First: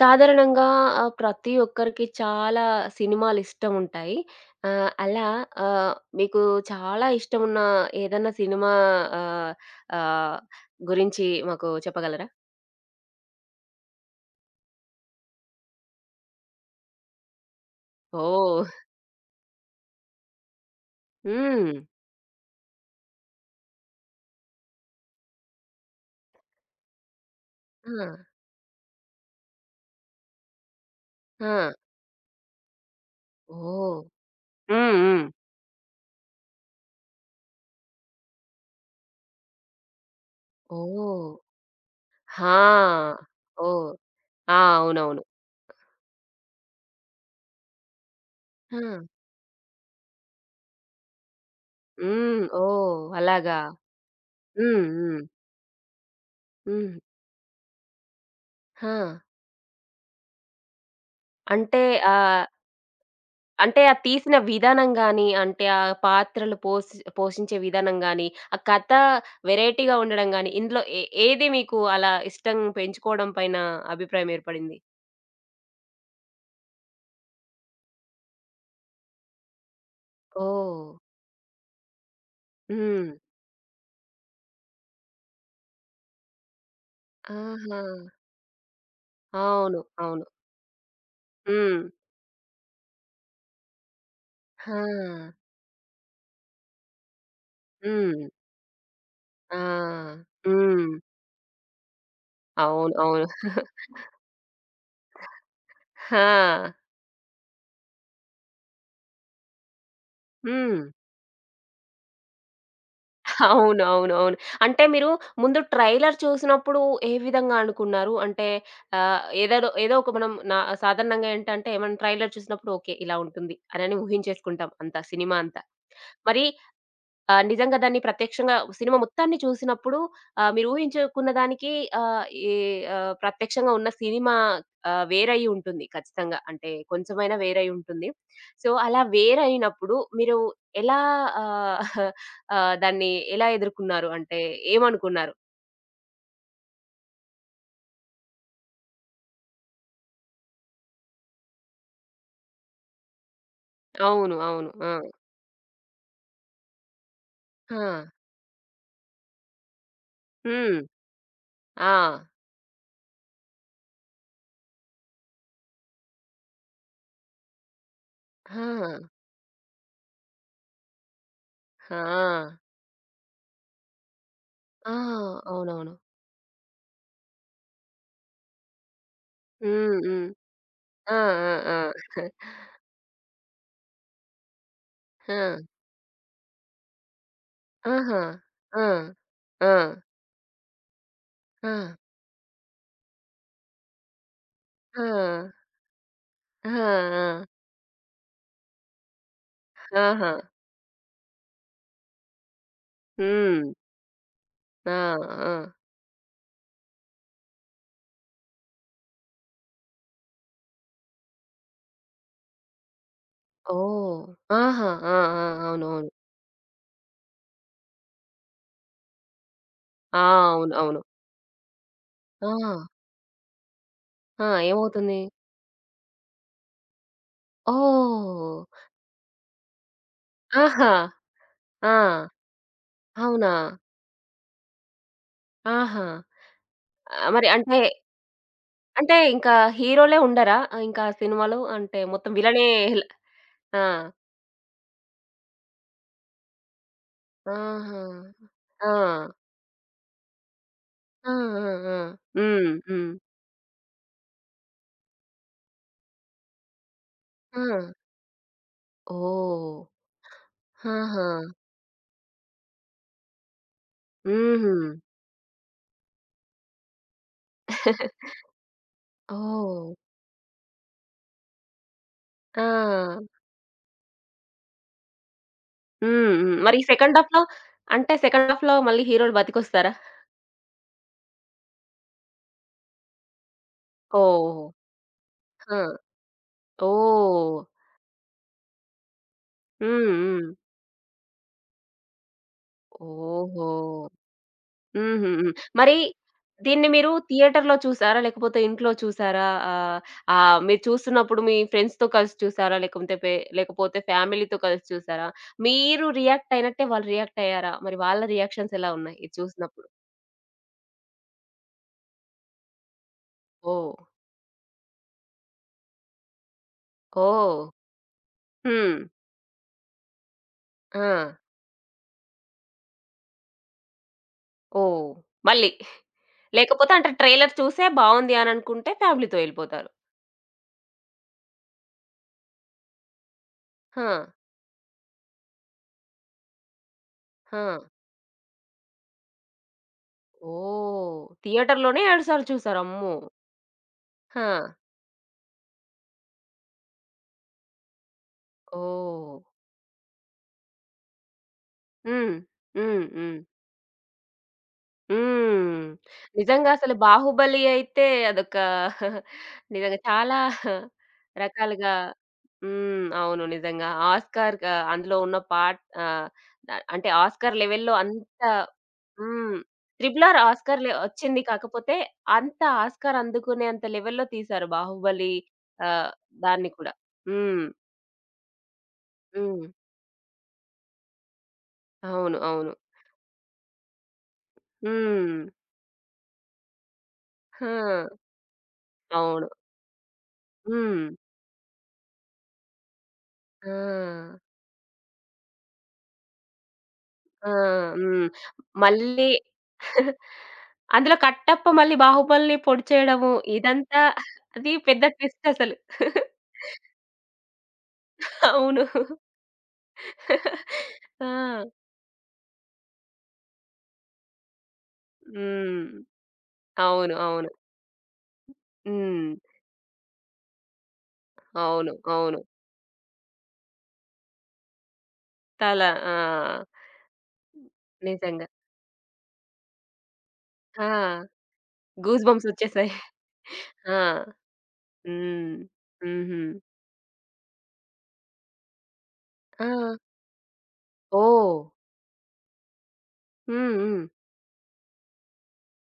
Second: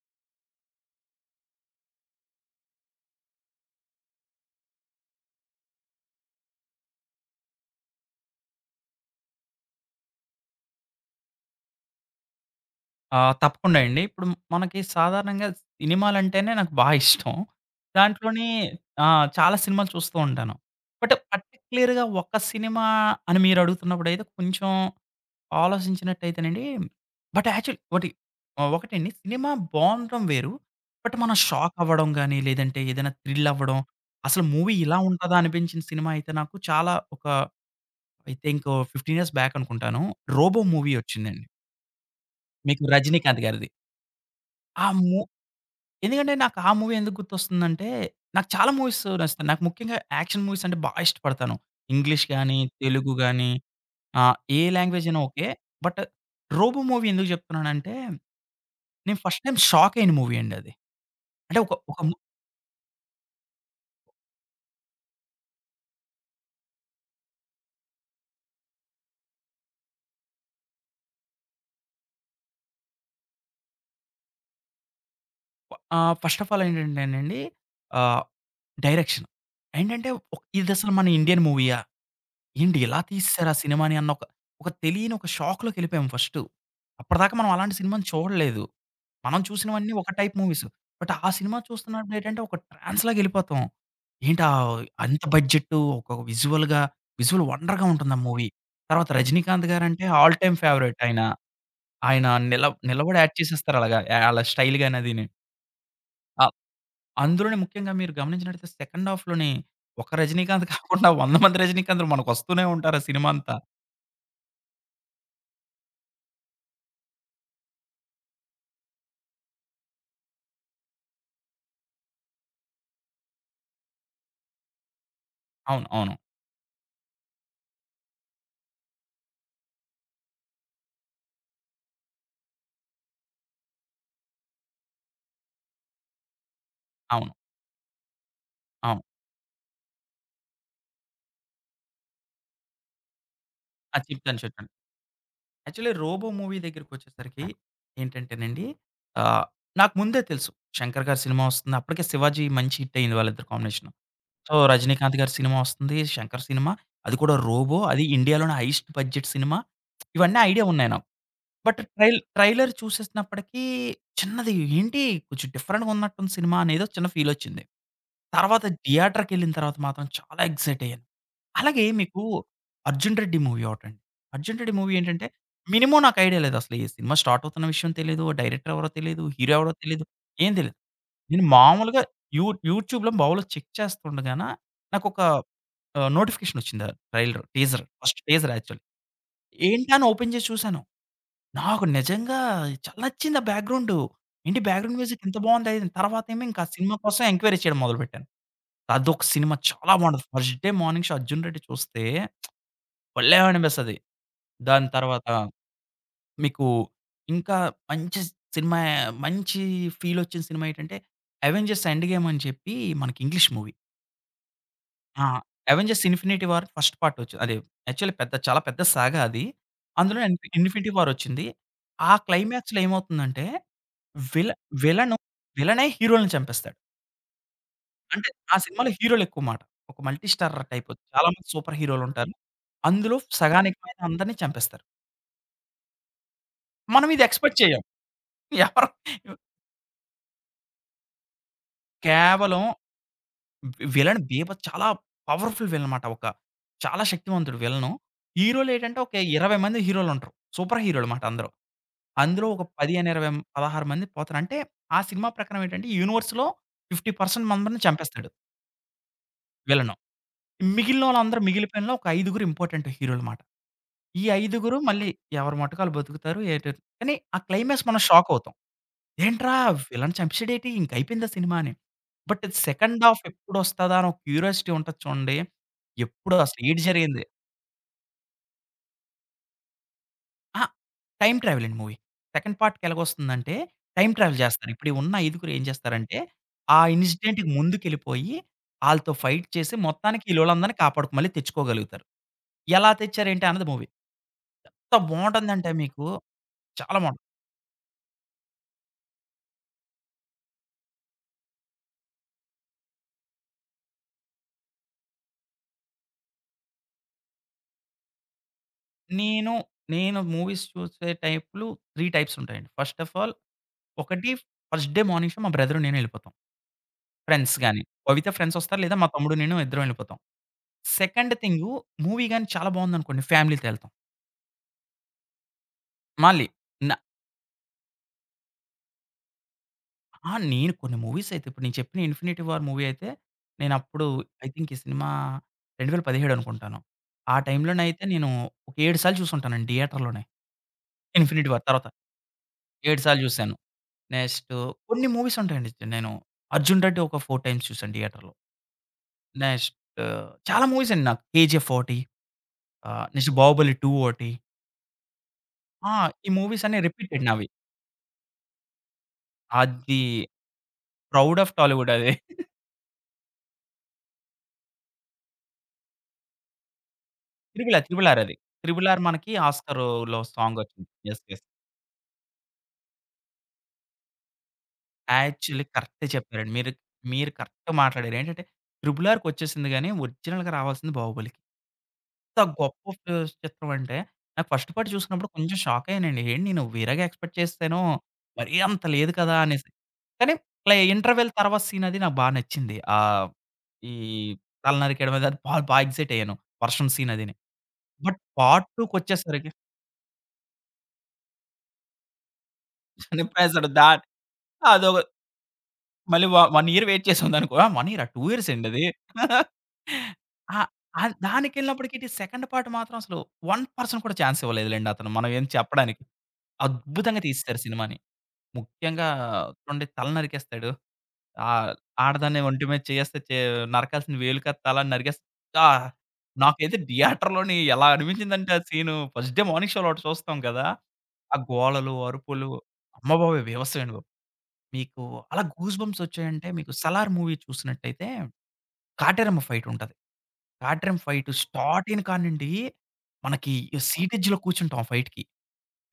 సాధారణంగా ప్రతి ఒక్కరికి చాలా సినిమాలిష్టం ఉంటాయి. అలా ఆహ్, మీకు చాలా ఇష్టమున్న ఏదన్నా సినిమా ఆహ్, ఆహ్, గురించి మాకు చెప్పగలరా? ఆ! తప్పకుండా అండి. ఇప్పుడు మనకి సాధారణంగా సినిమాలంటేనే నాకు బా ఇష్టం. దాంట్లోని ఓహ్! ఆ! చాలా సినిమాలు చూస్తూ ఉంటాను. బట్ హ్మ్. పర్టిక్యులర్‌గా ఒక సినిమా అని మీరడుగుతున్నప్పుడైతే కొంచెం ఆలోచించినట్టయితేనండి బట్ యాక్చువల్ ఆ! ఒకటి ఒకటండి సినిమా బావుండడం వేరు. బట్ మనం ఆ! షాక్ అవ్వడం గాని, లేదంటే ఏదైనా థ్రిల్ అవ్వడం, ఓహ్! అసలు మూవీ హ్మ్. ఇలా హ్మ్. ఉంటదా అనిపించిన సినిమా అయితే నాకు చాలా ఒక ఐ థింక్ 15 ఇయర్స్ బ్యాక్ అనుకుంటాను. 'Robo' movie oh! వచ్చిందండి. మీకు ఆ! రజినీకాంత్ గారిది. ఓహ్! ఆ! ఆ మూ అవునవును. ఎందుకంటే నాకు ఆ మూవీ ఎందుకు గుర్తొస్తుందంటే, నాకు చాలా ఆ! మూవీస్ నచ్చుతాయి. నాకు ముఖ్యంగా యాక్షన్ మూవీస్ అంటే బా ఇష్టపడతాను. ఇంగ్లీష్ హ్మ్. గాని, ఓహ్! తెలుగు గాని అలాగా. ఏ హ్మ్. లాంగ్వేజ్ అయినా హ్మ్. Okay. But 'Robo' hmm. Movie ఎందుకు చెప్తున్నానంటే, ఆ! నేను ఫస్ట్ టైమ్ షాక్ అయిన మూవీ అండి అది. అంటే ఒక అంటే ఒక ఆ అంటే ఆ తీసిన విధానం గాని, అంటే ఆ పాత్రలు పోసి పోషించే విధానం గాని, ఆ కథ వెరైటీగా ఉండడం గాని, ఇందులో ఏది మీకు అలా ఇష్టం పెంచుకోవడం పైన అభిప్రాయం ఏర్పడింది? ఫస్ట్ ఆఫ్ ఆల్ ఏంటంటేనండి ఆహ్, డైరెక్షన్. ఏంటంటే, ఓహ్! ఇదసలు మన ఇండియన్ మూవీయా? ఏంటి ఇలా హ్మ్. తీసేసారు ఆ సినిమాని అన్న ఒక, ఒక తెలియని ఒక షాక్‌లోకెళ్ళిపోయాం ఫస్టు. అప్పటిదాకా మనం అలాంటి ఆహా! సినిమాని చూడలేదు. మనం అవును. చూసినవన్నీ ఒక అవును. Type movies. బట్ ఆ సినిమా హ్మ్. చూస్తున్నప్పుడేంటంటే ఒక ట్రాన్స్‌లాగెళ్ళిపోతాం. ఏంటా అంత ఆ! బడ్జెట్టు ఒక విజువల్‌గా విజువల్ వండర్‌గా ఉంటుంది ఆ హ్మ్. మూవీ. తర్వాత ఆ! 'రజనీకాంత్' గారంటే ఆల్ టైమ్ హ్మ్. ఫేవరైట్ ఆయన. ఆయన నిల అవును. నిలబడి అవును. యాక్ట్ చేసేస్తారు అలాగా ఆళ్ళ స్టైల్ గాని అదిని. ఆహ్, ఆ! అందులోనే ముఖ్యంగా మీరు గమనించినట్టయితే సెకండ్ హాఫ్‌లోనే ఒక రజనీకాంత్ హ్మ్. కాకుండా 100 మంది రజనీకాంత్‌లు మనకొస్తూనే ఉంటారు ఆ సినిమా అంతా. అవునవునవును. అంటే మీరు ముందు ట్రైలర్ చూసినప్పుడు ఏ విధంగా అనుకున్నారు? అంటే ఆహ్, ఏదేదో ఏదో ఒక మనం నా సాధారణంగా ఏంటంటే, మనం ట్రైలర్ చూసినప్పుడు ఓకే. ఇలా ఉంటుంది అనని ఊహించేసుకుంటాం అంతా సినిమా అంతా. అవును. అవును. మరి నిజంగా దాన్ని ప్రత్యక్షంగా సినిమా మొత్తాన్ని చూసినప్పుడు మీరు ఊహించుకున్న దానికి ఆహ్, ఈ ప్రత్యక్షంగా ఉన్న సినిమా వేరై ఉంటుంది ఖచ్చితంగా. అంటే అవును. కొంచెమైనా వేరై ఉంటుంది. సో, అలా అవును. వేరైనప్పుడు మీరు ఎలా ఆహ్, ఆహ్, దాన్ని ఎలా ఆ! ఎదుర్కున్నారు? చెప్తాను. అంటే చెప్తాను. ఏమనుకున్నారు? యాక్చువల్లీ 'రోబో' మూవీ దగ్గరికొచ్చేసరికి ఏంటంటేనండి ఆహ్, నాకు ముందే తెలుసు. 'శంకర్' గారి సినిమా వస్తుంది. అప్పటికే 'శివాజీ' మంచి హిట్ అయింది వాళ్ళిద్దరి కాంబినేషన్. అవును. సో, అవును. ఆ! 'రజనీకాంత్' గారి సినిమా వస్తుంది. 'శంకర్' సినిమా. అది కూడా ఆ! 'రోబో' అది ఇండియాలోనే హైయెస్ట్ బడ్జెట్ సినిమా. ఇవన్నీ ఐడియా హ్మ్. ఉన్నాయి నాకు. బట్ ఆ! ట్రైలర్ చూసేసినప్పటికీ చిన్నది ఏంటి కొంచెం డిఫరెంట్‌గా ఉన్నట్టుంది సినిమా అనేదో చిన్న ఫీలొచ్చింది. ఆ! తర్వాత థియేటర్‌కెళ్ళిన తర్వాత మాత్రం చాలా ఎక్సైట్ అయ్యాను. అలాగే మీకు ఆ! 'అర్జున్ రెడ్డి' మూవీ ఒకటండి. 'అర్జున్ రెడ్డి' మూవీ ఆ! ఏంటంటే అవునవును. మినిమమ్ నాకు ఐడియా లేదు అసలు ఈ సినిమా స్టార్ట్ అవుతున్న విషయం తెలీదు. డైరెక్టర్ ఎవరో తెలీదు. హీరో ఎవరో హ్మ్. తెలీదు. హ్మ్. ఏం తెలీదు. ఆ! నేను ఆ! ఆ! మామూలుగా యూ యూట్యూబ్‌లో మామూలుగా చెక్ చేస్తుండగాన నాకొక ఆ! నోటిఫికేషన్ వచ్చింది. ట్రైలర్ టీజర్ ఫస్ట్ ఆహా! Teaser actually. ఆ! ఆ! ఏంటా అని ఓపెన్ చేసి చూసాను. ఆ! నాకు నిజంగా చాలా నచ్చింది ఆ బ్యాక్‌గ్రౌండు. ఏంటి బ్యాక్‌గ్రౌండ్ ఆ! మ్యూజిక్ ఇంత బావుందే! తర్వాత ఏమో ఇంకా ఆ! సినిమా కోసం ఆ! ఎంక్వైరీ చేయడం మొదలుపెట్టాను. అదొక సినిమా చాలా బావుంటది. ఆహా! First day morning show 'Arjun Reddy' చూస్తే భలే హ్మ్. అనిపిస్తది. దాని ఆ! తర్వాత ఆ! మీకు ఇంకా మంచి సినిమా మంచి ఫీలొచ్చిన సినిమా ఏంటంటే 'అవెంజర్స్ ఎండ్ గేమ్' అని చెప్పి మనకి ఇంగ్లీష్ మూవీ. ఓహ్! ఆహా! ఆ! ఆ! ఆ! 'అవెంజర్స్ అవునవును. ఇన్ఫినిటీ వార్' ఫస్ట్ పార్ట్ వచ్చింది. అది యాక్చువల్లీ చాలా పెద్ద సాగా అది. ఆ! అందులో అవును. 'ఇన్ఫినిటీ అవును. వార్' వచ్చింది. ఆ ఆ! క్లైమాక్స్‌లో ఏమవుతుందంటే ఆ! విల విలను ఏమవుతుంది? విలనే హీరోలని చంపేస్తాడు. అంటే ఆ ఓహ్! సినిమాలో హీరోలెక్కువ మాట. ఒక మల్టీ స్టారర్ ఆహా! టైప్. చాలా మంది సూపర్ ఆ! హీరోలుంటారు. అందులో అవునా? సగానికి పైన అందరిని చంపేస్తారు. ఆహా! మనం ఇది మరి ఎక్స్‌పెక్ట్ అంటే, చేయం. ఎవరు అంటే ఇంకా హీరోలే ఉండరా? ఇంకా ఆ సినిమాలో అంటే మొత్తం కేవలం విలనే హిల్ ఆ! విలన్ చాలా పవర్‌ఫుల్ విలన్ మాట. ఒక చాలా శక్తివంతుడు విలను. ఆహా! ఆ! హీరోలేటంటే ఒక 20 మంది హీరోలుంటరు. సూపర్ హీరోలు మాట ఆ! అందరూ. ఆ! ఆ! అందులో ఒక హ్మ్. హ్మ్. 15, 20, 16 మంది పోతారు. అంటే ఆ సినిమా ప్రకారం ఏంటంటే యూనివర్స్‌లో 50% మందిని ఆ! చంపేస్తాడు ఓహ్! విలను. ఆహా! మిగిలినోళ్ళందరూ మిగిలిపోయినలో ఒక ఐదుగురు ఇంపార్టెంట్ హీరోలు మాట. ఈ హుహు. ఐదుగురు మళ్ళీ ఎవరి మటుకు ఆళ్ళు బతుకుతారు ఏటో కానీ ఆ క్లైమాక్స్ మనం షాక్ అవుతాం. ఏంట్రా! ఓహ్! విలన్ చంపేసాడేటి ఇంక అయిపోయిందా సినిమా అని. బట్ సెకండ్ హాల్ఫ్ ఆ! ఎప్పుడొస్తదా అని ఒక క్యూరియాసిటీ ఉంటది చూడండి. హ్మ్. ఎప్పుడు హ్మ్. అసలు మరి ఏటి సెకండ్ జరిగింది? హాఫ్‌లో అంటే సెకండ్ హాఫ్‌లో మళ్ళీ హీరోలు బతికొస్తారా? ఆ! టైమ్ ట్రావెల్ అండి మూవీ. సెకండ్ పార్ట్‌కి ఎలాగొస్తుందంటే టైమ్ ట్రావెల్ ఓహ్! చేస్తారు. ఇప్పుడు ఈ ఉన్న ఐదుగురు ఏం ఆ! చేస్తారంటే ఆ ఇన్సిడెంట్‌కి ఓహ్! ముందుకెళ్ళిపోయి ఆళ్ళతో ఫైట్ చేసి హ్మ్. మొత్తానికి హ్మ్. ఈలోలందరిని కాపాడుకు మళ్ళీ తెచ్చుకోగలుగుతారు. ఎలా తెచ్చారేంటి అన్నది ఓహో! మూవీ. ఎంత హుహు. హ్మ్. బావుంటుందంటే మరి మీకు దీన్ని చాలా మీరు బావుంటుంది. థియేటర్‌లో చూసారా? లేకపోతే ఇంట్లో చూసారా? ఆహ్, ఆహ్, మీరు చూస్తున్నప్పుడు మీ ఫ్రెండ్స్‌తో కలిసి చూసారా? లేకుంటే పే లేకపోతే ఫ్యామిలీతో కలిసి చూసారా? మీరు రియాక్ట్ అయినట్టే వాళ్ళు రియాక్ట్ అయ్యారా? మరి వాళ్ళ రియాక్షన్స్ ఎలా ఉన్నాయి ఇది నేను, చూసినప్పుడు? నేను మూవీస్ చూసే టైప్‌లు 3 టైప్స్ ఉంటాయండి. First of all oh! ఒకటి ఫస్ట్ డే మార్నింగ్ షో మా బ్రదర్ నేను ఎళ్ళిపోతాం. ఫ్రెండ్స్ ఓహ్! గాని, బబిత ఫ్రెండ్స్ వస్తారు లేదా హ్మ్. మా తమ్ముడు నేను ఇద్దరం ఎళ్ళిపోతాం. ఆ! సెకండ్ థింగు మూవీ గాని చాలా బావుందనుకోండి ఫ్యామిలీతో ఎళ్తాం. ఓహ్! మళ్ళీ. మళ్ళీ లేకపోతే న అంటే ట్రైలర్ చూసే బావుంది అని అనుకుంటే ఫ్యామిలీతో ఎళ్ళిపోతారు. ఆ! నేను కొన్ని మూవీస్ అయితే ఇప్పుడు నేను చెప్పిన 'ఇన్ఫినిటీ వార్' మూవీ అయితే ఆ! నేనప్పుడు ఐ థింక్ ఈ సినిమా 2017 అనుకుంటాను. ఆ ఆ! టైంలోనైతే నేను ఒక 7 సార్లు చూసుంటానండి థియేటర్‌లోనే. ఓహ్! 'ఇన్ఫినిటీ వార్' తర్వాత థియేటర్‌లోనే 7 సార్లు చూసారు. 7 అమ్మో! సార్లు చూసాను. ఆ! నెక్స్ట్ కొన్ని మూవీస్ ఉంటాయండి. నేను 'అర్జున్ రెడ్డి' ఒక 4 టైమ్స్ చూసాను థియేటర్‌లో. ఓహ్! నెక్స్ట్ చాలా మూవీస్ అండి నాకు 'కేజీఎఫ్' ఒకటి, హ్మ్. హ్మ్. నెక్స్ట్ హ్మ్. 'బాహుబలి 2' ఒకటి. హ్మ్. ఆ! ఈ మూవీస్ నిజంగా అన్నీ అసలు రిపీటెడ్ నావి. 'బాహుబలి' అయితే అదొక నిజంగా అది చాలా 'ప్రౌడ్ ఆఫ్ రకాలుగా టాలీవుడ్' అది. హ్మ్. అవును. నిజంగా ఆస్కార్‌గా అందులో ఉన్న పాట్ అంటే ఆస్కార్ 'త్రిబుల్ ఆర్', లెవెల్‌లో 'త్రిబుల్ ఆర్' అది. అంత 'త్రిబుల్ ఆర్' మనకి హ్మ్. ఆస్కార్‌లో 'త్రిబుల్ ఆర్' సాంగ్ ఆస్కార్ వచ్చింది. లె యెస్. వచ్చింది. యెస్. కాకపోతే అంత ఆస్కార్ అందుకునేంత లెవెల్‌లో తీశారు 'బాహుబలి' యాక్చువల్లీ కరెక్టే ఆహ్, చెప్పారండి. మీరు దాన్ని కూడా. మీరు హ్మ్. కరెక్ట్ మాట్లాడారు. ఏంటంటే 'త్రిబుల్ హ్మ్. ఆర్'కొచ్చేసింది గానీ ఒరిజినల్‌గా రావాల్సింది 'బాహుబలి'. అవును. ఎంత అవును. గొప్ప చిత్రం అంటే, నాకు ఫస్ట్ పార్ట్ చూసినప్పుడు హ్మ్. కొంచెం షాక్ అయ్యానండి. ఏంటి నేను వేరేగా ఎక్స్‌పెక్ట్ చేసాను. ఆ! మరీ అంత లేదు కదా! అవును. అనేసి. కానీ హ్మ్. ఇంటర్వెల్ తర్వాత సీన్ అది నాకు బా నచ్చింది. ఈ ఆ! తల నరికేయడం అది బా బా ఎక్సైట్ అయ్యాను. వర్షం సీన్ అదిని. ఆ! బట్ హ్మ్. పార్ట్ 2 మళ్ళీ కొచ్చేసరికి అందులో కట్టప్ప మళ్ళీ బాహుబలిని పొడి చేయడము చనిపేసాడు. ఇదంతా అది అదొక పెద్ద ట్విస్ట్ అసలు. మళ్ళీ 1 ఇయర్ వెయిట్ చేసాం దానికో. 1 ఇయరా? 2 ఇయర్స్ అండి అవును. అది. ఆ! ఆ ఆ! దానికెళ్ళినప్పటికి సెకండ్ పార్ట్ మాత్రం అసలు 1% కూడా ఛాన్స్ ఇవ్వలేదులెండి అతను. మనం ఏం హ్మ్. చెప్పడానికి. అవును. అద్భుతంగా అవును. తీసేసారు సినిమాని. ముఖ్యంగా హ్మ్. చూడండి తల నరికేస్తాడు. ఆహ్, అవును. అవును. ఆడదాన్ని ఒంటి మీద చేయేస్తే నరకాల్సిన వేలు కాదు తల అని ఆ! తల. ఆ! నాకైతే థియేటర్‌లోని ఎలా నిజంగా. అనిపించిందంటే ఆ సీను ఫస్ట్ డే మార్నింగ్ షోలో ఒకటి చూస్తాం కదా! ఆ! ఆ గోలలు, గూస్ అరుపులు బంప్స్ వచ్చేసాయి. అమ్మ బాబోయ్! బీభత్సమండి బాబు. ఆ! మీకు అలా హ్మ్. గూస్ బంప్స్ హుహు. వచ్చాయంటే మీకు 'సలార్' మూవీ చూసినట్టయితే కాటేరమ్మ ఫైట్ ఆ! ఉంటది. కాటేరమ్మ ఫైట్ ఓహ్! స్టార్ట్ అయిన కాడ్నుండి మనకి హ్మ్. హ్మ్. సీట్ ఎడ్జ్‌లో కూర్చుంటాం ఆ ఫైట్‌కి.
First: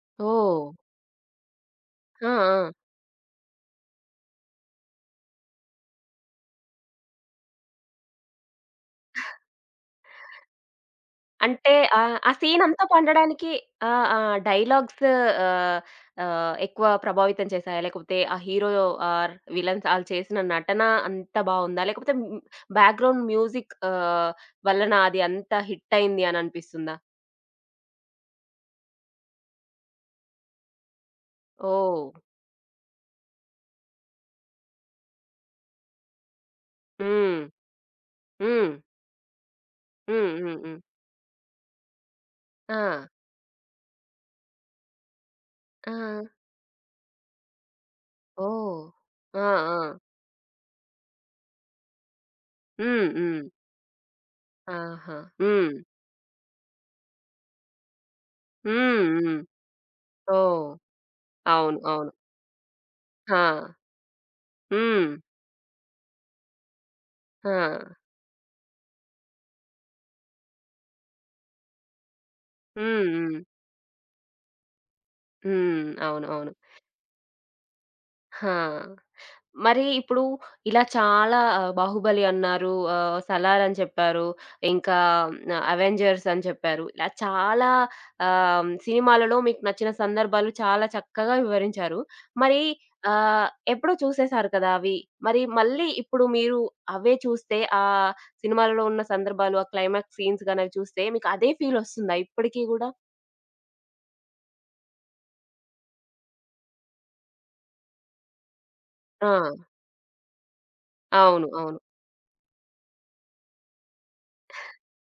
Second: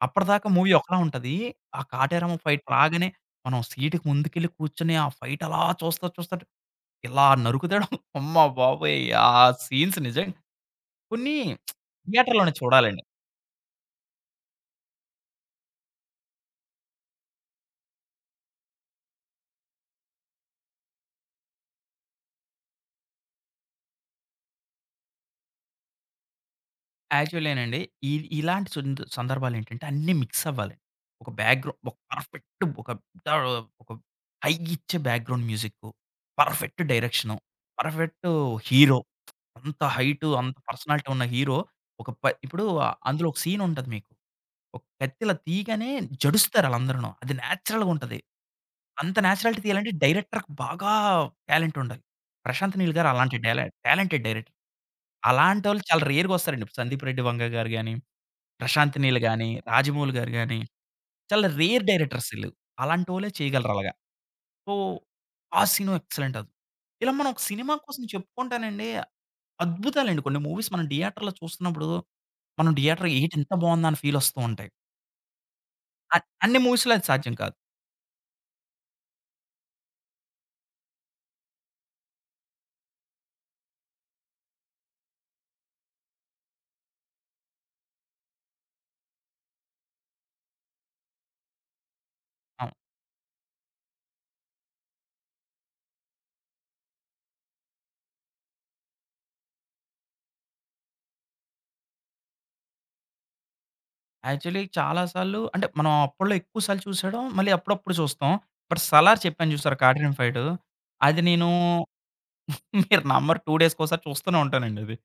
అప్పటిదాకా ఓహ్! మూవీ ఒకలా ఉంటది. ఆ ఆ! కాటేరమ్మ ఫైట్ ఆ! రాగానే మనం సీట్‌కి ముందుకెళ్ళి కూర్చొని ఆ ఫైట్ అలా చూస్తా చూస్తా ఇలా నరుకుతాడు. అమ్మ బాబోయ్! ఆ సీన్స్ నిజంగా కొన్ని అంటే ఆ థియేటర్‌లోనే సీన్ అంతా చూడాలండి. పండడానికి ఆ! ఆ! డైలాగ్స్ ఆహ్, ఆహ్, ఎక్కువ ప్రభావితం చేసాయా? లేకపోతే ఆ హీరో ఆర్ విలన్స్ ఆళ్ళు చేసిన నటన అంతా బావుందా? లేకపోతే హ్మ్, బ్యాక్‌గ్రౌండ్ మ్యూజిక్ వలన అది అంత హిట్ అయింది అని అనిపిస్తుందా? యాక్చువల్లీ ఏనండి ఇ ఇలాంటి సందర్భాలేంటంటే అన్నీ మిక్స్ అవ్వాలి. ఒక బ్యాక్‌గ్రౌండ్ ఒక ఓహ్! పర్ఫెక్ట్ ఒక ద ఒక హై ఇచ్చే background music, perfect direction, hmm. Perfect hmm. Hero అంత హైట్ హ్మ్. అంత హ్మ్. హ్మ్. పర్సనాలిటీ ఉన్న హీరో ఒక ప ఇప్పుడు ఆ- ఆ! అందులో ఒక సీన్ ఉంటది మీకు ఒక కత్తి ఇలా తీయగానే ఆ! జడుస్తారు ఆళ్ళందరూను. అది నేచురల్‌గా ఉంటది. ఓహ్! అంత ఆ! నేచురాలిటీ ఆ! తీయాలంటే డైరెక్టర్‌కి బాగా టాలెంట్ ఉండాలి. 'ప్రశాంత్ నీల్' హ్మ్. గారు అలాంటి హ్మ్. Talented director. ఆహా! హ్మ్. అలాంటోళ్ళు చాలా రేర్‌గా వస్తారండి. 'సందీప్ రెడ్డి వంగ' గారు గాని, 'ప్రశాంత్ హ్మ్. నీల్' హ్మ్. గాని, 'రాజమౌళి' గారు గాని ఓహ్! చాలా అవును. రేర్ అవును. డైరెక్టర్స్ ఈళ్ళు. అలాంటోళ్ళే ఆ! చేయగలరు అలాగా. సో, హ్మ్. ఆ సీను ఎక్సలెంట్ అది. ఇలా మనం ఒక సినిమా ఆ! కోసం చెప్పుకుంటానండి అద్భుతాలండి కొన్ని మూవీస్ మనం థియేటర్‌లో చూస్తున్నప్పుడు, మనం థియేటర్ హ్మ్. "ఏటి హ్మ్. ఇంత బావుందా" అని ఫీల్ వస్తూ ఉంటాయి. హ్మ్. అ అవును. అవును. అన్ని మూవీస్‌లో అది సాధ్యం కాదు. ఆ! మరి ఇప్పుడు ఇలా చాలా 'బాహుబలి' అన్నారు. 'సలార్' అని చెప్పారు. ఇంకా హ్మ్, 'అవెంజర్స్' అని చెప్పారు. ఇలా చాలా సినిమాలలో మీకు నచ్చిన సందర్భాలు చాలా చక్కగా వివరించారు. మరి అవును. ఎప్పుడో చూసేసారు కదా అవి. మరి మళ్ళీ ఇప్పుడు మీరు అవే చూస్తే ఆ సినిమాలలో ఉన్న సందర్భాలు, ఆ క్లైమాక్స్ సీన్స్ గాని అవి చూస్తే మీకు అదే ఫీల్ ఒస్తుందా ఇప్పటికి గూడా? యాక్చువల్లీ చాలా సార్లు అంటే మనం అప్పట్లో ఎక్కువ సార్లు చూసాడం, మళ్ళీ అప్పుడప్పుడు చూస్తాం. బట్ 'సలార్' ఆ! చెప్పాను చూసారా? కాట్రిన్ ఫైటు. అది అవును. నేను అవును. మీరు నమ్మరు 2 డేస్‌కోసారి చూస్తూనే ఉంటానండి అది.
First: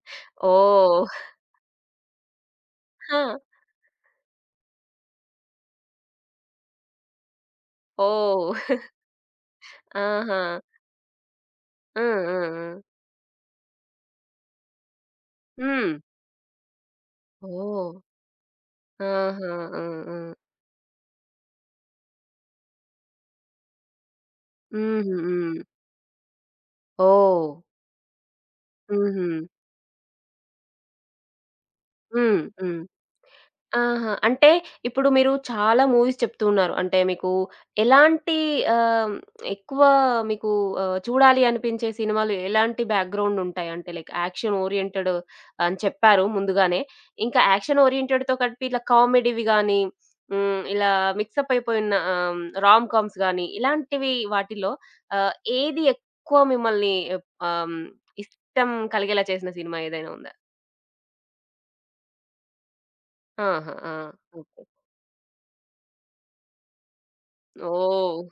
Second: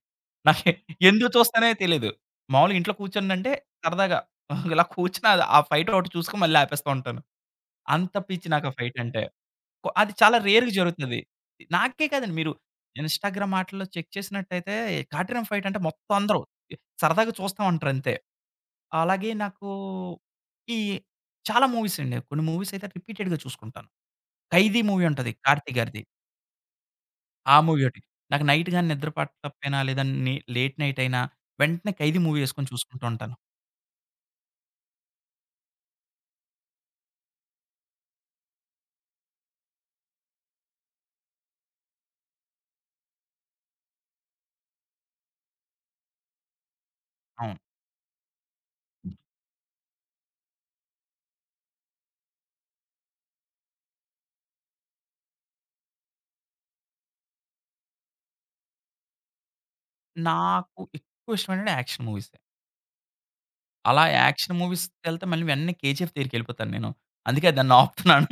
నాకే ఓహ్! ఎందుకు చూస్తానే తెలీదు. మామూలుగా ఇంట్లో ఓహ్! కూర్చున్నానంటే సరదాగా ఇలా కూర్చుని అది ఆ ఫైట్ ఒకటి చూసుకొని మళ్ళీ ఆపేస్తూ ఉంటాను. అంత పిచ్చి నాకు ఆ ఫైట్ అంటే. అది చాలా ఆహా! రేర్‌గా జరుగుతది. నాకే హ్మ్. కాదండి మీరు హ్మ్. ఇన్‌స్టాగ్రామ్ ఆటిల్లో చెక్ చేసినట్టయితే కాట్రిన్ ఫైట్ అంటే హ్మ్. మొత్తం అందరూ సరదాగా చూస్తా ఉంటారు ఓహ్! అంతే. అలాగే ఆహా! నాకు ఆ! ఆ! ఈ చాలా మూవీస్ అండి. కొన్ని మూవీస్ అయితే రిపీటెడ్‌గా చూసుకుంటాను. 'ఖైదీ' మూవీ హుహు. ఉంటది. హ్మ్. కార్తీ గారిది. ఓహ్! ఆ మూవీ ఒకటి. నాకు నైట్ గాని నిద్ర హుహు. పట్టకపోయినా లేదా లేట్ నైట్ అయినా వెంటనే 'ఖైదీ' మూవీ హ్మ్. యేసుకొని హ్మ్. చూసుకుంటూ ఉంటాను. ఆహా! అంటే ఇప్పుడు మీరు చాలా మూవీస్ చెప్తూ ఉన్నారు. అంటే మీకు ఎలాంటి ఆహ్, ఎక్కువ మీకు ఆహ్, చూడాలి అనిపించే సినిమాలు ఎలాంటి బ్యాక్‌గ్రౌండ్ ఉంటాయి? అంటే లైక్ యాక్షన్ ఓరియెంటెడ్ అని చెప్పారు ముందుగానే. ఇంకా అవును. యాక్షన్ ఓరియెంటెడ్‌తో కలిపి ఇలా కామెడీవి గాని, హ్మ్. ఇలా మిక్సప్ అయిపోయిన రామ్ కామ్స్ గాని ఇలాంటివి వాటిలో ఆహ్, ఏది ఎక్కువ మిమ్మల్ని ఆహ్, ఇష్టం కలిగేలా చేసిన సినిమా ఏదైనా ఉందా? నాకు ఎక్కువ ఇష్టమైనవి యాక్షన్ మూవీసే. ఆహా! ఆ! అలా యాక్షన్ ఓకే. మూవీస్‌కెళ్తే మళ్ళీ వెంటనే 'కేజీఎఫ్' దగ్గరికెళ్ళిపోతాను నేను. అందుకే దాన్ని ఓహ్! ఆపుతున్నాను.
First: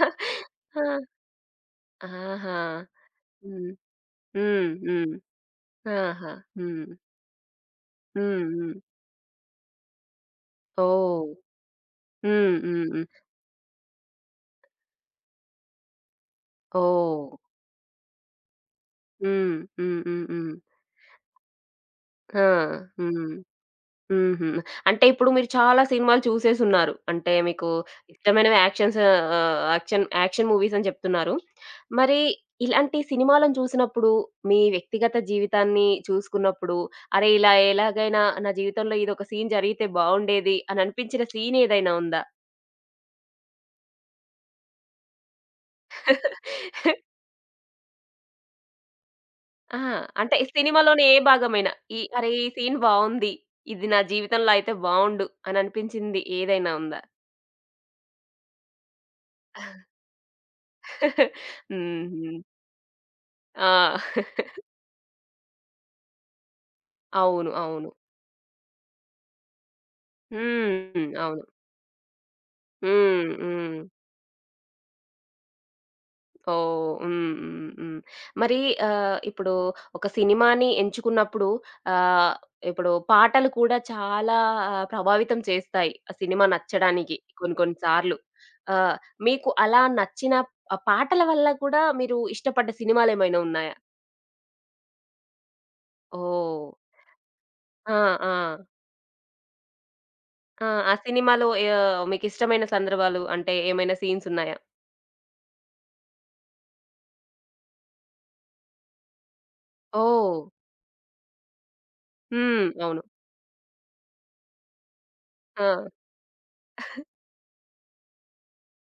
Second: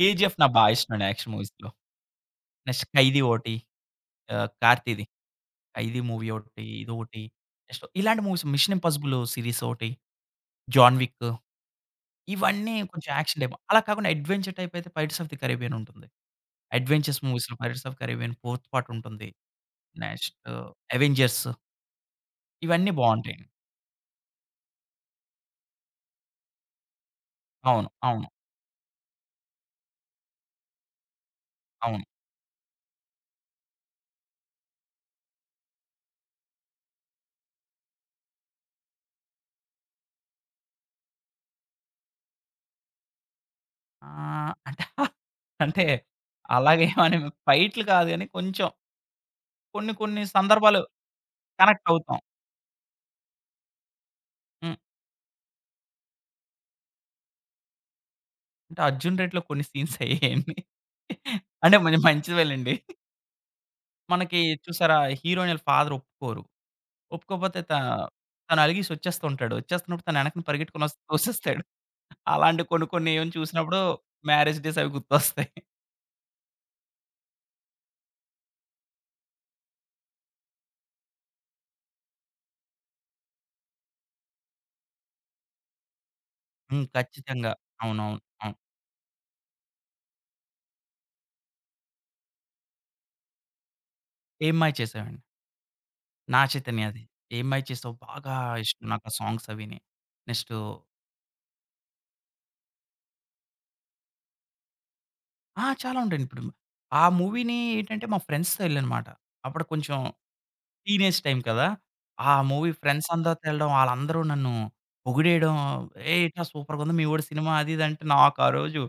'కేజీఎఫ్' నాకు బా ఆ! ఇష్టమండి యాక్షన్ మూవీస్‌లో. ఆహా! నెక్స్ట్ 'ఖైదీ' ఒకటి. హ్మ్. హ్మ్. కార్తీది. హ్మ్. 'ఖైదీ' మూవీ ఆహా! ఒకటి, హ్మ్. ఇదొకటి నెక్స్ట్ ఇలాంటి మూవీస్ హ్మ్. హ్మ్. 'మిషన్ ఇంపాసిబుల్' సీరీస్ ఒకటి, 'జాన్ విక్' ఓహ్! హ్మ్. ఇవన్నీ హ్మ్. హ్మ్. కొంచెం యాక్షన్ టైప్. అలా కాకుండా అడ్వెంచర్ టైప్ అయితే 'పైరేట్స్ ఆఫ్ ది కారిబియన్' ఉంటుంది. Adventures oh! మూవీస్‌లో 'Pirates of Caribbean' fourth part ఉంటుంది. హ్మ్. హ్మ్. హ్మ్. నెక్స్ట్ హ్మ్. 'అవెంజర్స్' ఆ! ఇవన్నీ హ్మ్. బావుంటాయండి. హుహు. అంటే ఇప్పుడు మీరు చాలా సినిమాలు చూసేసున్నారు. అంటే మీకు అవును. అవును. ఇష్టమైనవి యాక్షన్స్ ఆహ్, యాక్షన్ యాక్షన్ మూవీస్ అని చెప్తున్నారు. అవును. మరి ఇలాంటి సినిమాలను చూసినప్పుడు మీ వ్యక్తిగత జీవితాన్ని చూసుకున్నప్పుడు, అరే! ఇలా ఎలాగైనా నా జీవితంలో ఇదొక సీన్ జరిగితే బావుండేది అని అనిపించిన సీన్ ఏదైనా ఉందా? అంటే అంటే అలాగేమని ఫైట్‌లు కాదు గానీ కొంచెం ఆ! కొన్ని కొన్ని అంటే ఈ సందర్భాలు సినిమాలోని ఏ భాగమైనా కనెక్ట్ ఈ అవుతాం. అరే! ఈ సీన్ బావుంది. ఇది నా జీవితంలో అయితే హ్మ్. బావుండు అని అనిపించింది ఏదైనా ఉందా? అంటే 'అర్జున్ రెడ్డి'లో కొన్ని సీన్స్ అయ్యాయండి. అంటే కొంచెం హుహు. మంచివేలెండి. ఆ! మనకి చూసారా? హీరోయిన్ ఆళ్ళ ఫాదర్ ఒప్పుకోరు. అవును. ఒప్పుకోకపోతే అవును. తను అలిగేసి వచ్చేస్తుంటాడు. వచ్చేస్తున్నప్పుడు తన వెనకన పరిగెట్టుకొని హ్మ్. అవును. వచ్చేస్తాడు. అలాంటి కొన్ని కొన్ని హ్మ్. ఏమైనా చూసినప్పుడు హ్మ్. మ్యారేజ్ డేస్ అవి గుర్తొస్తాయి. ఓహ్! హ్మ్. హ్మ్. హ్మ్. మరి ఇప్పుడు ఒక సినిమాని ఎంచుకున్నప్పుడు ఆహ్, ఇప్పుడు పాటలు కూడా చాలా ప్రభావితం చేస్తాయి. ఆ సినిమా హ్మ్. నచ్చడానికి ఖచ్చితంగా. కొన్ని కొన్ని సార్లు. అవును. ఆహ్, మీకు అలా నచ్చిన ఆ పాటల వల్ల కూడా మీరు ఇష్టపడ్డ సినిమాలేమైనా ఉన్నాయా? 'ఏమ్మాయి చేసావండి' నా ఓహ్! చైతన్య అది. 'ఏమ్మాయి ఆ! చేసావు' ఆ! బాగా ఇష్టం నాకు ఆ సాంగ్స్ అవిని. నెక్స్టు ఆ! ఆ సినిమాలో మీకిష్టమైన సందర్భాలు అంటే ఏమైనా సీన్స్ ఉన్నాయా? ఆ! చాలా ఉంటాయండి. ఇప్పుడు ఆ మూవీని ఏంటంటే మా ఫ్రెండ్స్‌తో ఎళ్ళానమాట. అప్పుడు కొంచెం ఓహ్! టీనేజ్ టైమ్ కదా! ఆ హ్మ్. మూవీ అవును. ఫ్రెండ్స్ అందరితో వెళ్ళడం, ఆళ్ళందరూ నన్ను పొగిడేయడం, ఆ! "ఏయ్! ఏంట్రా సూపర్‌గుంది మీ వోడి సినిమా" అది, ఇది అంటే నాకు ఆ రోజు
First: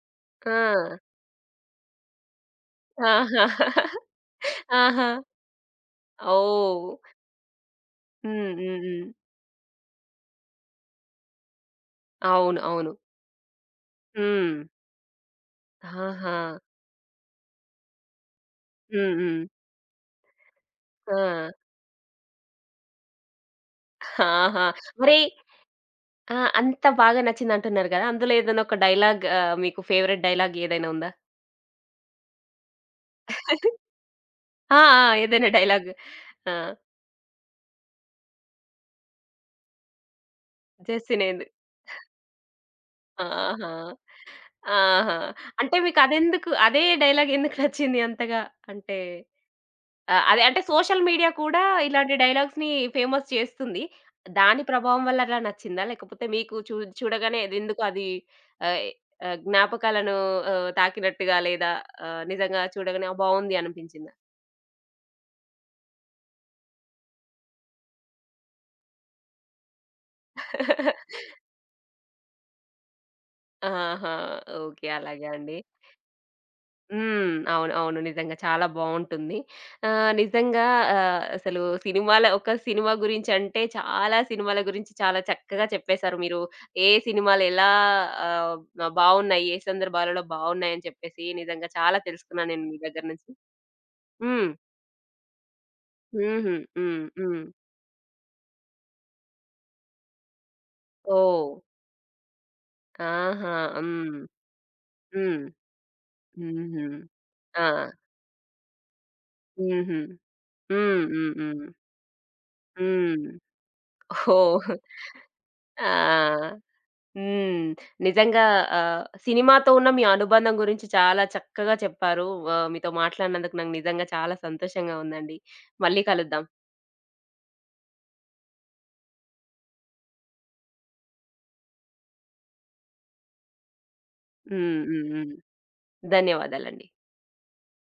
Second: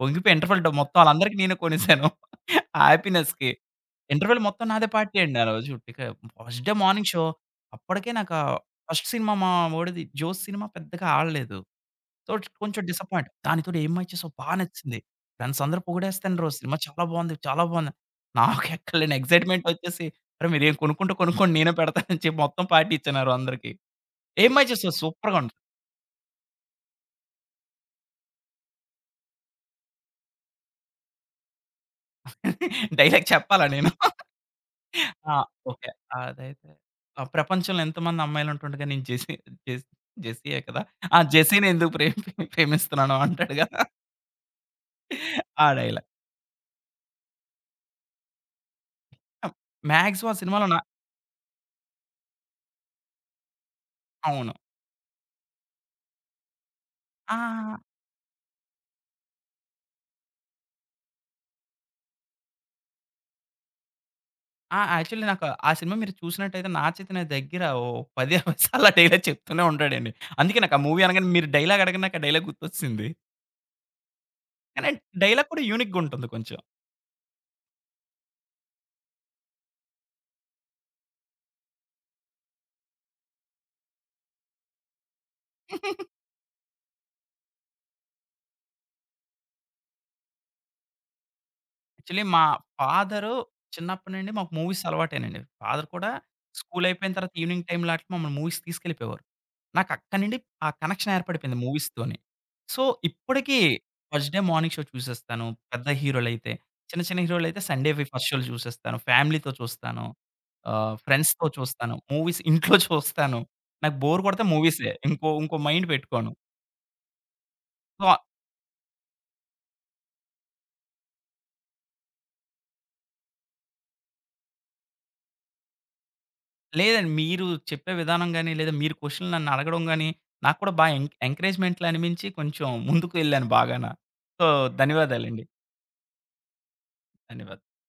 పొంగిపోయి ఆ! ఇంటర్వెల్ డ మొత్తం ఆళ్ళందరికీ నేనే కొనేసాను. ఆ ఆహా! హ్యాపీనెస్‌కి. ఇంటర్వెల్ మొత్తం నాదే ఆహా! పార్టీ అండి ఆ రోజు. First day oh! Morning show. అప్పటికే నాకు హ్మ్. హ్మ్. హ్మ్. ఫస్ట్ సినిమా మా వోడిది 'జోస్' సినిమా పెద్దగా ఆడలేదు. సో, అవును. కొంచెం అవును. డిసప్పాయింట్. దానితోటి ఏం మూవీ చూసావు? బా హ్మ్. నచ్చింది. ఫ్రెండ్స్ అందరూ ఆహా! పొగిడేస్తన్నారు. సినిమా చాలా బావుంది, చాలా బావుందని. నాకు ఎక్కడలేని హ్మ్. హ్మ్. ఎక్సైట్‌మెంట్ వచ్చేసి, అరె! మీరేం కొనుక్కుంటే ఆ! కొనుక్కోండి నేనే పెడతానని చెప్పి మొత్తం పార్టీ ఇచ్చానారు అందరికి. ఏం మూవీ ఆహా! చూసావు? మరి సూపర్‌గా ఉంది. ఆ! అంత బాగా నచ్చిందంటున్నారు గదా! అందులో ఏదైనా ఒక డైలాగ్ మీకు ఫేవరెట్ డైలాగ్ ఏదైనా ఉందా? డైలాగ్ చెప్పాలా నేను? ఆ! ఆ! ఆ! ఏదైనా డైలాగ్ ఓకే. ఆ! అదైతే ఆ! ప్రపంచంలో ఎంతమంది అమ్మాయిలుంటుండగా నేను జెస్ జెస్సీయే కదా! ఆ! జెస్సినేది. జెస్సీని ఎందుకు ప్రేమిస్తున్నాను అంటాడుగా. ఆహా! ఆహా! ఆ అంటే మీకు డైలాగ్. అదే డైలాగ్ ఎందుకు నచ్చింది అంతగా? అంటే ఆ! మాక్సిమం ఆ అదే అంటే సినిమాలో నా సోషల్ మీడియా కూడా ఇలాంటి డైలాగ్స్‌ని ఫేమస్ చేస్తుంది. అవును. దాని ప్రభావం వల్ల అలా నచ్చిందా? లేకపోతే మీకు చూ ఆ! చూడగానే ఇది ఎందుకు అది ఆహ్, ఆహ్, జ్ఞాపకాలను తాకినట్టుగా లేదా నిజంగా చూడగానే బావుంది అనిపించిందా? ఆ! యాక్చువల్లీ నాకు ఆ సినిమా మీరు చూసినట్టయితే నా చేతిన దగ్గర ఓ 10, 20 సార్లు ఆ డైలాగ్ చెప్తూనే ఉంటాడండి. అందుకే నాకు ఆ మూవీ అనగానే మీరు డైలాగ్ అడగంగానే నాకు ఆ డైలాగ్ గుర్తొచ్చేసింది. ఆహా! ఓకే. కానీ అలాగా డైలాగ్ అండి. కూడా యూనిక్‌గా ఉంటుంది హ్మ్. అవును. అవును. నిజంగా చాలా బావుంటుంది. నిజంగా అసలు ఒక సినిమా గురించంటే చాలా సినిమాల గురించి చాలా చక్కగా కొంచెం. చెప్పేశారు మీరు. ఏ సినిమాలెలా ఆహ్, బావున్నాయి, ఏ సందర్భాలలో బావున్నాయని చెప్పేసి నిజంగా చాలా యాక్చువల్లీ మా తెలుసుకున్నాను నేను మీ దగ్గర నుంచి. ఫాదరు చిన్నప్పటి నుండి మాకు హ్మ్. మూవీస్ అలవాటేనండి. ఫాదర్ కూడా హుహు. స్కూల్ హ్మ్. అయిపోయిన తర్వాత హ్మ్. ఈవినింగ్ టైమ్‌లో అట్లా మమ్మల్ని మూవీస్ తీసుకెళ్ళిపోయేవారు. నాకు అక్కడి నుండి ఆ కనెక్షన్ ఓహ్! ఏర్పడిపోయింది మూవీస్‌తోని. సో, ఆహా! ఇప్పటికి హ్మ్. ఫస్ట్ డే మార్నింగ్ షో హ్మ్. చూసేస్తాను. పెద్ద హీరోలైతే. హుహు. చిన్న చిన్న హీరోలైతే ఆ! సండే‌వి ఫస్ట్ షో‌లు చూసేస్తాను. ఫ్యామిలీతో హుహు. చూస్తాను. హ్మ్. హ్మ్. ఫ్రెండ్స్‌తో హ్మ్. చూస్తాను. మూవీస్ ఇంట్లో హ్మ్. చూస్తాను. నాకు బోర్ కొడితే ఓహ్! మూవీసే. ఇంకో ఇంకో మైండ్ ఆ! పెట్టుకోను. హ్మ్. సో నిజంగా సినిమాతో ఉన్న మీ అనుబంధం గురించి చాలా చక్కగా చెప్పారు. మీతో మాట్లాడినందుకు నాకు నిజంగా చాలా సంతోషంగా ఉందండి. మళ్ళీ కలుద్దాం. లేదండి. మీరు చెప్పే విధానం గాని, లేదా మీరు క్వెషన్‌లు నన్ను అడగడం గాని, నాకు కూడా బాగా ఎంకరేజ్‌మెంట్‌లా అనిపించి కొంచెం ముందుకు వెళ్ళాను బాగాన. సో, హ్మ్. హ్మ్. హ్మ్. ధన్యవాదాలండి. ధన్యవాదాలండి. ధన్యవాదాలు.